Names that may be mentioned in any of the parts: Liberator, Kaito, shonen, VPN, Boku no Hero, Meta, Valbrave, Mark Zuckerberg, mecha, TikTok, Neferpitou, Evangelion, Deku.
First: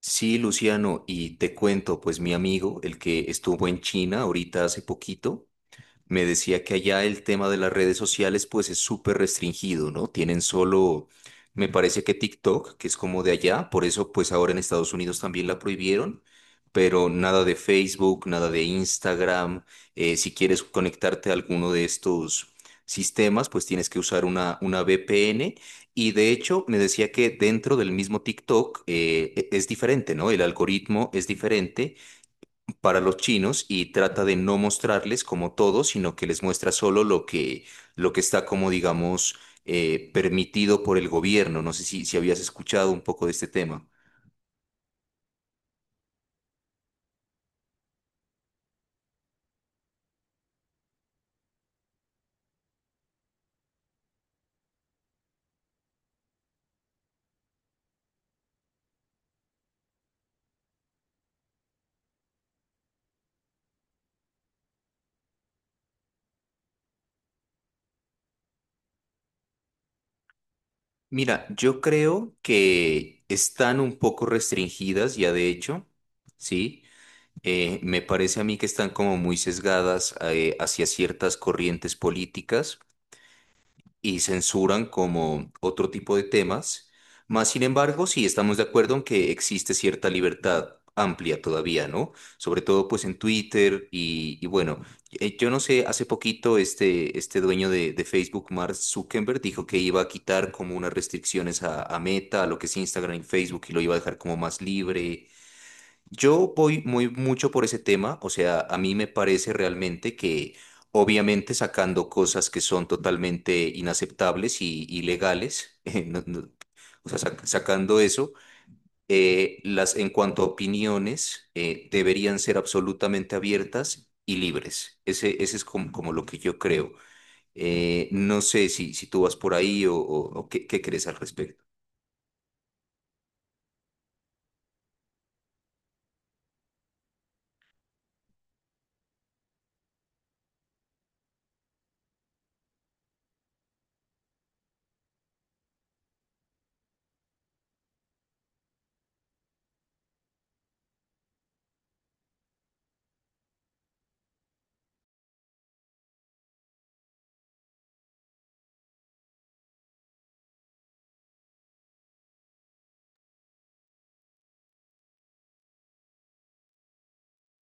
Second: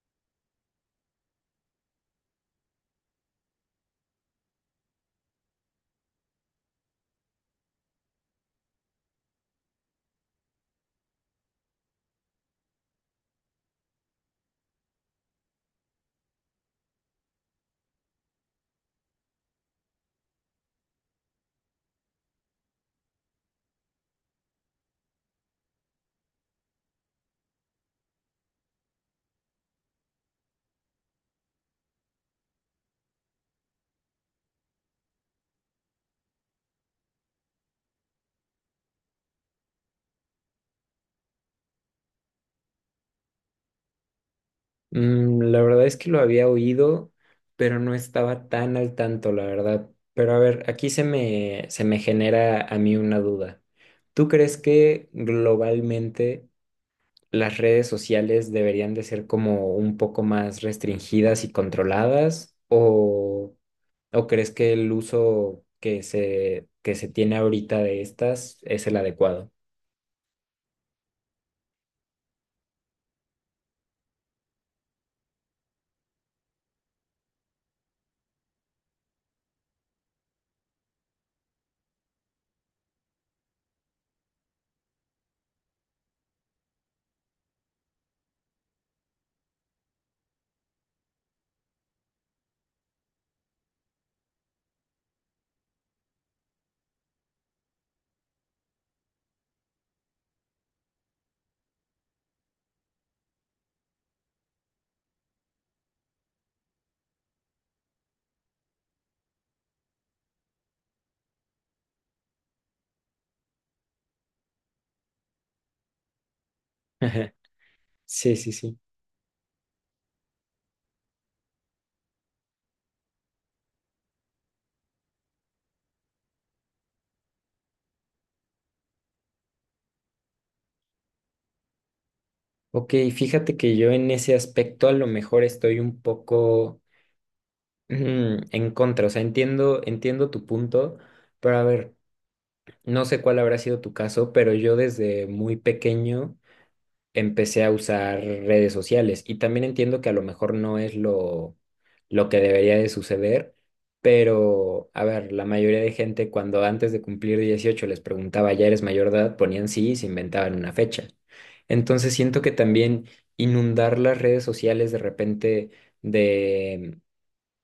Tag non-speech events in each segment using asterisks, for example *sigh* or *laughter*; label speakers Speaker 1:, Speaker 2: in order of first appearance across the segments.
Speaker 1: Sí, Luciano, y te cuento, pues mi amigo, el que estuvo en China ahorita hace poquito, me decía que allá el tema de las redes sociales pues es súper restringido, ¿no? Tienen solo, me parece que TikTok, que es como de allá, por eso pues ahora en Estados Unidos también la prohibieron, pero nada de Facebook, nada de Instagram. Si quieres conectarte a alguno de estos sistemas, pues tienes que usar una VPN. Y de hecho me decía que dentro del mismo TikTok es diferente, ¿no? El algoritmo es diferente para los chinos y trata de no mostrarles como todo, sino que les muestra solo lo que está como, digamos, permitido por el gobierno. No sé si habías escuchado un poco de este tema.
Speaker 2: La verdad es que lo había oído, pero no estaba tan al tanto, la verdad. Pero a ver, aquí se me genera a mí una duda. ¿Tú crees que globalmente las redes sociales deberían de ser como un poco más restringidas y controladas? ¿O crees que el uso que se tiene ahorita de estas es el adecuado?
Speaker 1: Mira, yo creo que están un poco restringidas ya de hecho, ¿sí? Me parece a mí que están como muy sesgadas hacia ciertas corrientes políticas y censuran como otro tipo de temas. Más sin embargo, sí estamos de acuerdo en que existe cierta libertad amplia todavía, ¿no? Sobre todo pues en Twitter y bueno, yo no sé, hace poquito este dueño de Facebook, Mark Zuckerberg, dijo que iba a quitar como unas restricciones a Meta, a lo que es Instagram y Facebook y lo iba a dejar como más libre. Yo voy muy mucho por ese tema, o sea, a mí me parece realmente que obviamente sacando cosas que son totalmente inaceptables y ilegales, *laughs* no, o sea,
Speaker 2: *laughs*
Speaker 1: sacando eso,
Speaker 2: Sí, sí, sí.
Speaker 1: las en cuanto a opiniones deberían ser absolutamente abiertas y libres. Ese es como, como lo que yo creo. No sé si tú vas por ahí o qué, qué crees al respecto.
Speaker 2: Ok, fíjate que yo en ese aspecto a lo mejor estoy un poco, ujú, en contra, o sea, entiendo tu punto, pero a ver, no sé cuál habrá sido tu caso, pero yo desde muy pequeño empecé a usar redes sociales y también entiendo que a lo mejor no es lo que debería de suceder, pero a ver, la mayoría de gente cuando antes de cumplir 18 les preguntaba, ¿ya eres mayor de edad? Ponían sí y se inventaban una fecha. Entonces siento que también inundar las redes sociales de repente de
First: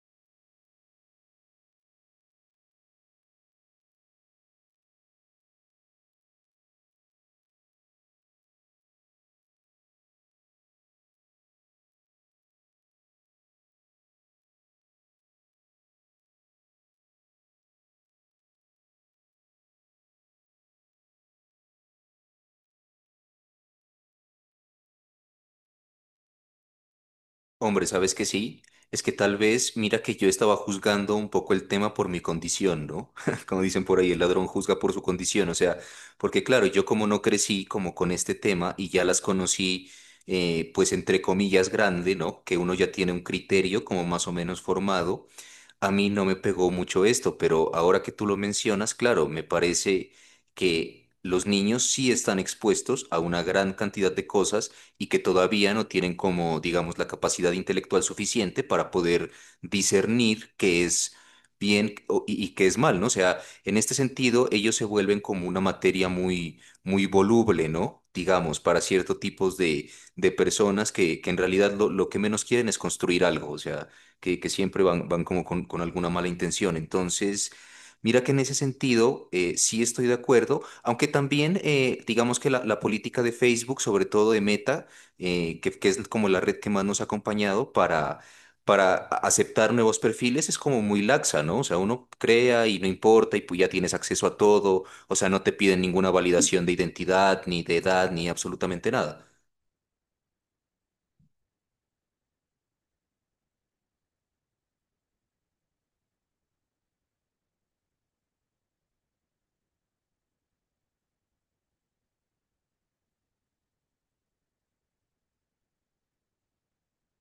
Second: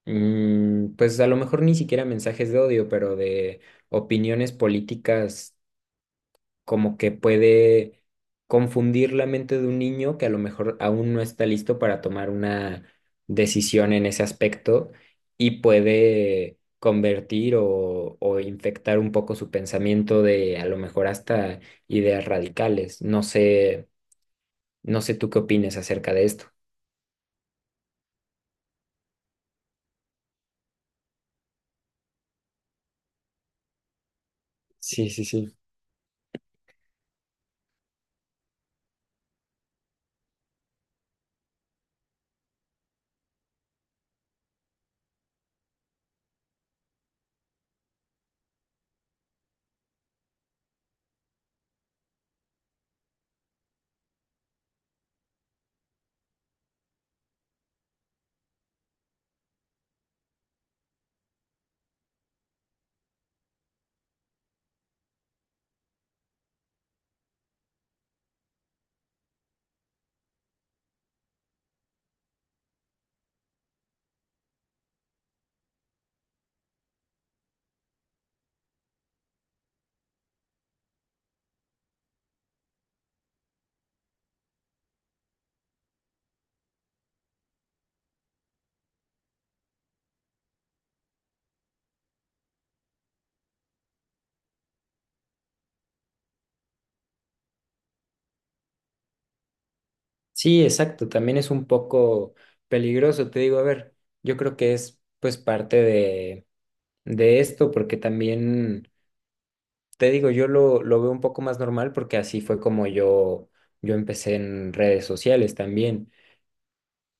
Speaker 2: Pues a lo mejor ni siquiera mensajes de odio, pero de opiniones políticas como que puede confundir la mente de un niño que a lo mejor aún no está listo para tomar una decisión en ese aspecto y puede convertir o infectar un poco su pensamiento de a lo mejor hasta ideas radicales. No sé, no sé tú qué opinas acerca de esto.
Speaker 1: Hombre, ¿sabes que sí? Es que tal vez, mira que yo estaba juzgando un poco el tema por mi condición, ¿no? *laughs* Como dicen por ahí, el ladrón juzga por su
Speaker 2: Sí, sí,
Speaker 1: condición, o
Speaker 2: sí.
Speaker 1: sea, porque claro, yo como no crecí como con este tema y ya las conocí, pues entre comillas grande, ¿no? Que uno ya tiene un criterio como más o menos formado. A mí no me pegó mucho esto, pero ahora que tú lo mencionas, claro, me parece que los niños sí están expuestos a una gran cantidad de cosas y que todavía no tienen como, digamos, la capacidad intelectual suficiente para poder discernir qué es y qué es mal, ¿no? O sea, en este sentido, ellos se vuelven como una materia muy, muy voluble, ¿no? Digamos, para cierto tipos de personas que en realidad lo que menos quieren es construir algo, o sea, que siempre van, van como con alguna mala intención. Entonces, mira que en ese sentido sí estoy de acuerdo, aunque también digamos que la política de Facebook, sobre todo de Meta, que es como la red que más nos ha acompañado para... Para aceptar nuevos perfiles es como muy laxa, ¿no? O sea, uno crea y no importa y pues ya tienes acceso a todo, o sea, no te piden ninguna validación de identidad, ni de edad, ni absolutamente nada.
Speaker 2: Sí, exacto, también es un poco peligroso, te digo, a ver, yo creo que es pues parte de esto, porque también, te digo, yo lo veo un poco más normal porque así fue como yo empecé en redes sociales también,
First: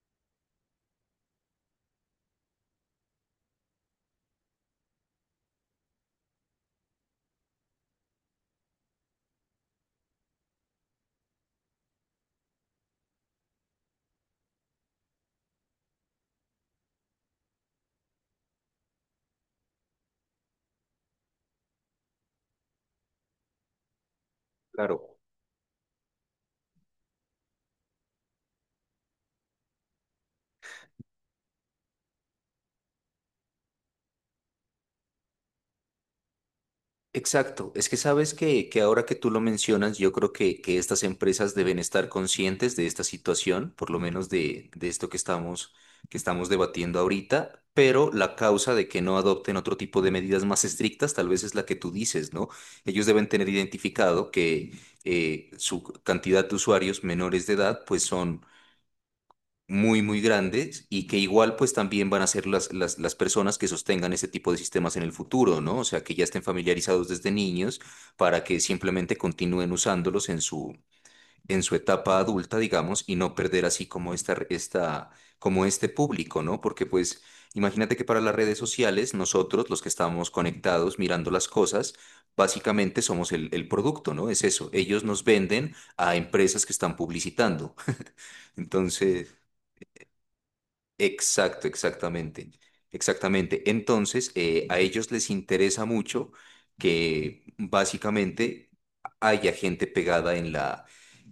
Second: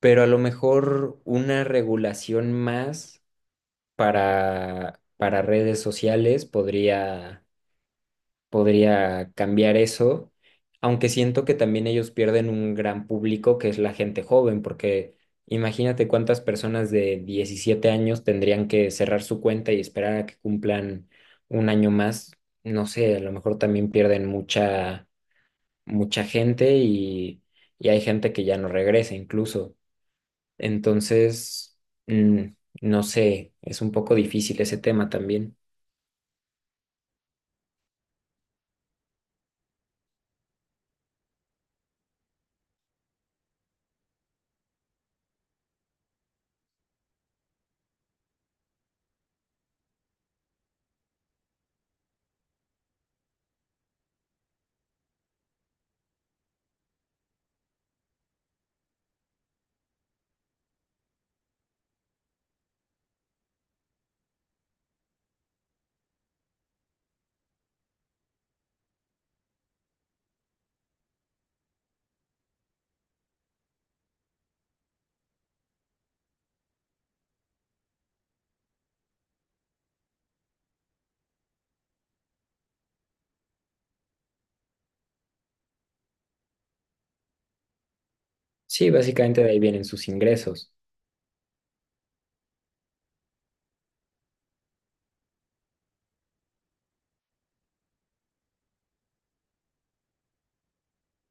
Speaker 2: pero a lo mejor una regulación más para redes sociales podría cambiar eso, aunque siento que también ellos pierden un gran público que es la gente joven, porque imagínate cuántas personas de 17 años tendrían que cerrar su cuenta y esperar a que cumplan un año más. No sé, a lo mejor también pierden mucha,
Speaker 1: Claro.
Speaker 2: mucha gente y hay gente que ya no regresa incluso. Entonces, mm, no sé, es un poco difícil ese tema también.
Speaker 1: Exacto, es que sabes que ahora que tú lo mencionas, yo creo que estas empresas deben estar conscientes de esta situación, por lo menos de esto que estamos debatiendo ahorita, pero la causa de que no adopten otro tipo de medidas más estrictas tal vez es la que tú dices, ¿no? Ellos deben tener identificado que su cantidad de usuarios menores de edad pues son muy, muy grandes y que igual pues también van a ser las personas que sostengan ese tipo de sistemas en el futuro, ¿no? O sea, que ya estén familiarizados desde niños para que simplemente continúen usándolos en su etapa adulta, digamos, y no perder así como esta, como este público, ¿no? Porque pues imagínate que para las redes sociales nosotros, los que estamos conectados mirando las cosas, básicamente somos el producto, ¿no? Es eso, ellos nos venden a empresas que están publicitando.
Speaker 2: Sí,
Speaker 1: Entonces...
Speaker 2: básicamente de ahí vienen sus ingresos.
Speaker 1: Exacto, exactamente. Exactamente. Entonces, a ellos les interesa mucho que básicamente haya gente pegada en la,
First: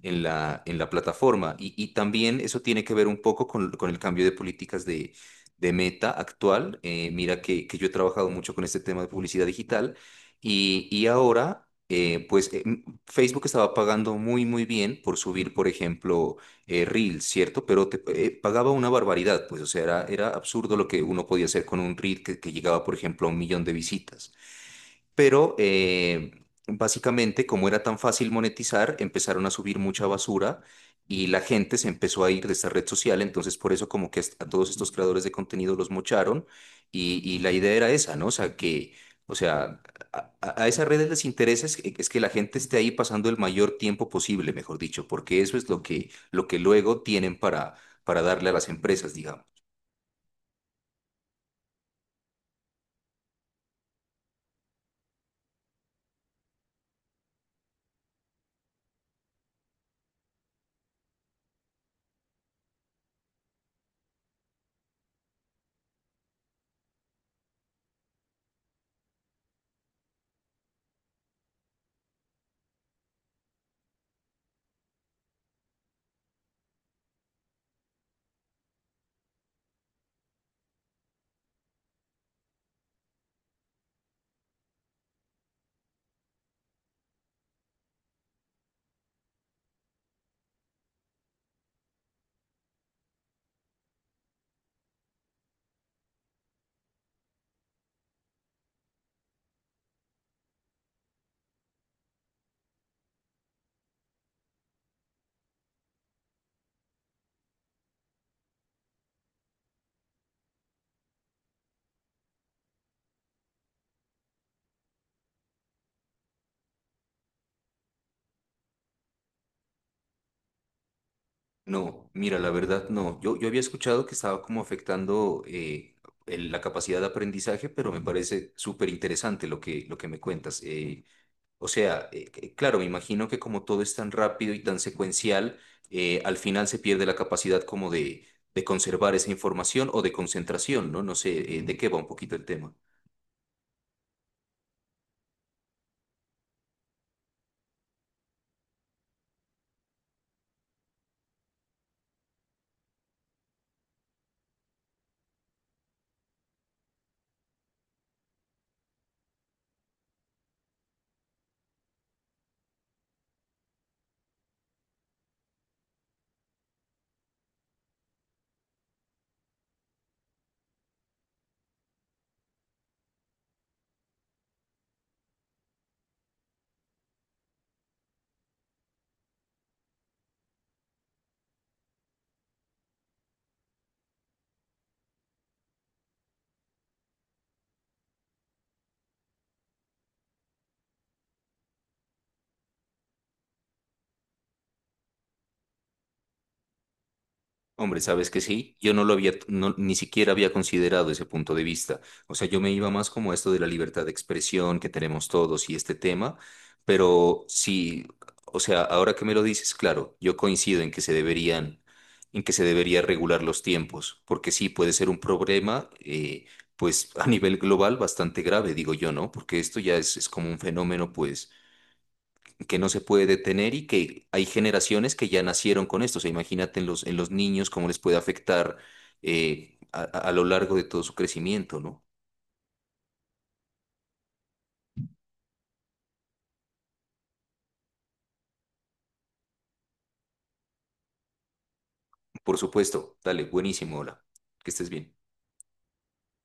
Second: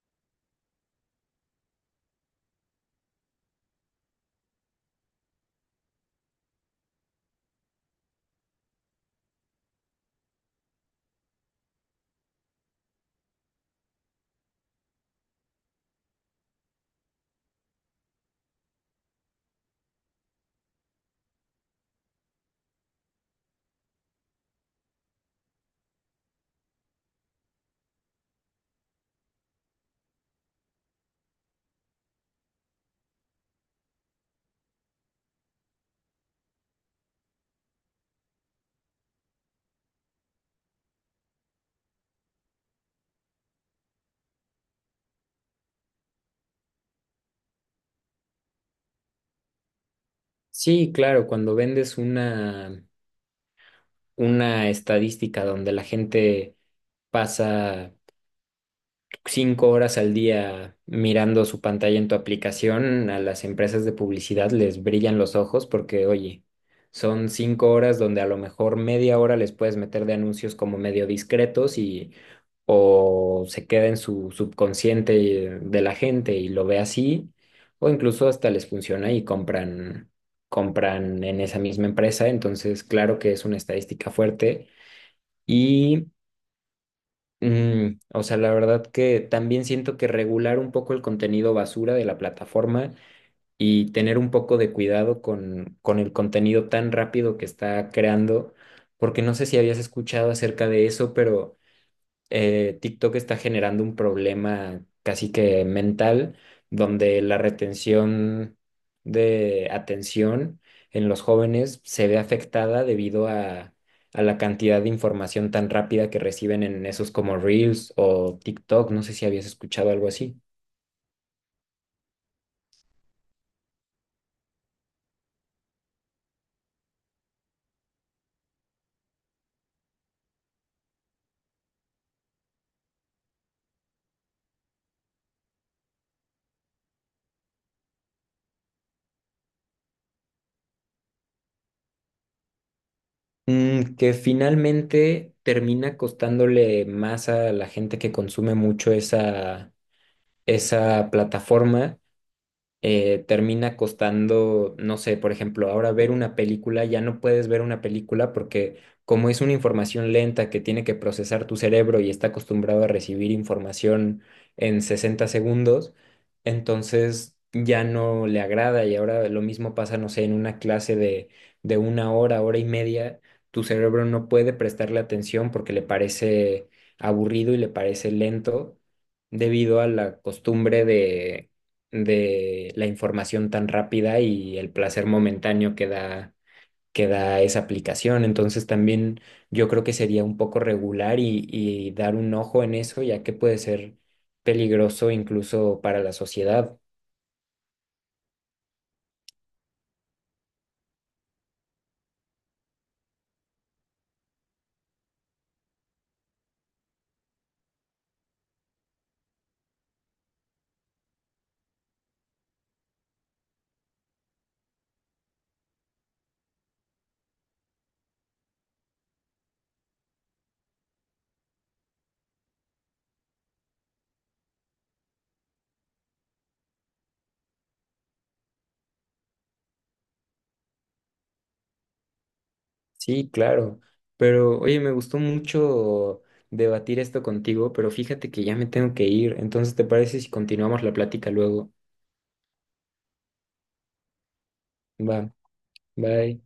Speaker 1: en la, en la plataforma. Y también eso tiene que ver un poco con el cambio de políticas de Meta actual. Mira que yo he trabajado mucho con este tema de publicidad digital y ahora, Facebook estaba pagando muy, muy bien por subir, por ejemplo reel, ¿cierto? Pero te Pagaba una barbaridad, pues, o sea, era, era absurdo lo que uno podía hacer con un reel que llegaba, por ejemplo, a un millón de visitas, pero básicamente como era tan fácil monetizar, empezaron a subir mucha basura y la gente se empezó a ir de esta red social, entonces por eso como que a todos estos creadores de contenido los mocharon y la idea era esa, ¿no? O sea, que, o sea, a esas redes les interesa es que la gente esté ahí pasando el mayor tiempo posible, mejor dicho, porque eso es lo que luego tienen para darle a las empresas, digamos.
Speaker 2: Sí, claro, cuando vendes una estadística donde la gente pasa 5 horas al día mirando su pantalla en tu aplicación, a las empresas de publicidad les brillan los ojos porque, oye, son 5 horas donde a lo mejor media hora les puedes meter de anuncios como medio discretos y o se queda en su subconsciente de la gente y lo ve así, o incluso hasta les funciona y compran, en esa misma empresa. Entonces, claro que es una estadística fuerte. y o sea, la verdad que también siento que regular un poco el contenido basura de la plataforma y tener un poco de cuidado con el contenido tan rápido que está creando, porque no sé si habías escuchado acerca de eso, pero TikTok está generando un problema casi que mental, donde la retención de atención en los jóvenes se ve afectada debido a la cantidad de información tan rápida que reciben en esos como Reels o TikTok. No sé si habías escuchado algo así.
Speaker 1: No, mira, la verdad no. Yo había escuchado que estaba como afectando la capacidad de aprendizaje, pero me parece súper interesante lo que me cuentas. O sea, claro, me imagino que como todo es tan rápido y tan secuencial, al final se pierde la capacidad como de conservar esa información o de concentración, ¿no? No sé, de qué va un poquito el tema.
Speaker 2: Mm, que finalmente termina costándole más a la gente que consume mucho esa plataforma termina costando, no sé, por ejemplo, ahora ver una película, ya no puedes ver una película porque como es una información lenta que tiene que procesar tu cerebro y está acostumbrado a recibir información en 60 segundos, entonces ya no le agrada y ahora lo mismo pasa, no sé, en una clase de una hora, hora y media, tu cerebro no puede prestarle atención porque le parece aburrido y le parece lento debido a la costumbre de la información tan rápida y el placer momentáneo que da esa aplicación. Entonces también yo creo que sería un poco regular y dar un ojo en eso, ya que puede ser peligroso incluso para la sociedad.
Speaker 1: Hombre, ¿sabes que sí? Yo no lo había, ni siquiera había considerado ese punto de vista. O sea, yo me iba más como a esto de la libertad de expresión que tenemos todos y este tema, pero sí, o sea, ahora que me lo dices, claro, yo coincido en que se deberían, en que se debería regular los tiempos, porque sí puede ser un problema, pues a nivel global bastante grave, digo yo, ¿no? Porque esto ya es como un fenómeno, pues que no se puede detener y que hay generaciones que ya nacieron con esto. O sea, imagínate en los niños cómo les puede afectar eh, a, a- a lo largo de todo su crecimiento, ¿no?
Speaker 2: Sí, claro. Pero oye, me gustó mucho debatir esto contigo, pero fíjate que ya me tengo que ir. Entonces, ¿te parece si continuamos la plática luego?
Speaker 1: Por supuesto, dale, buenísimo, hola, que estés bien.
Speaker 2: Va, bye.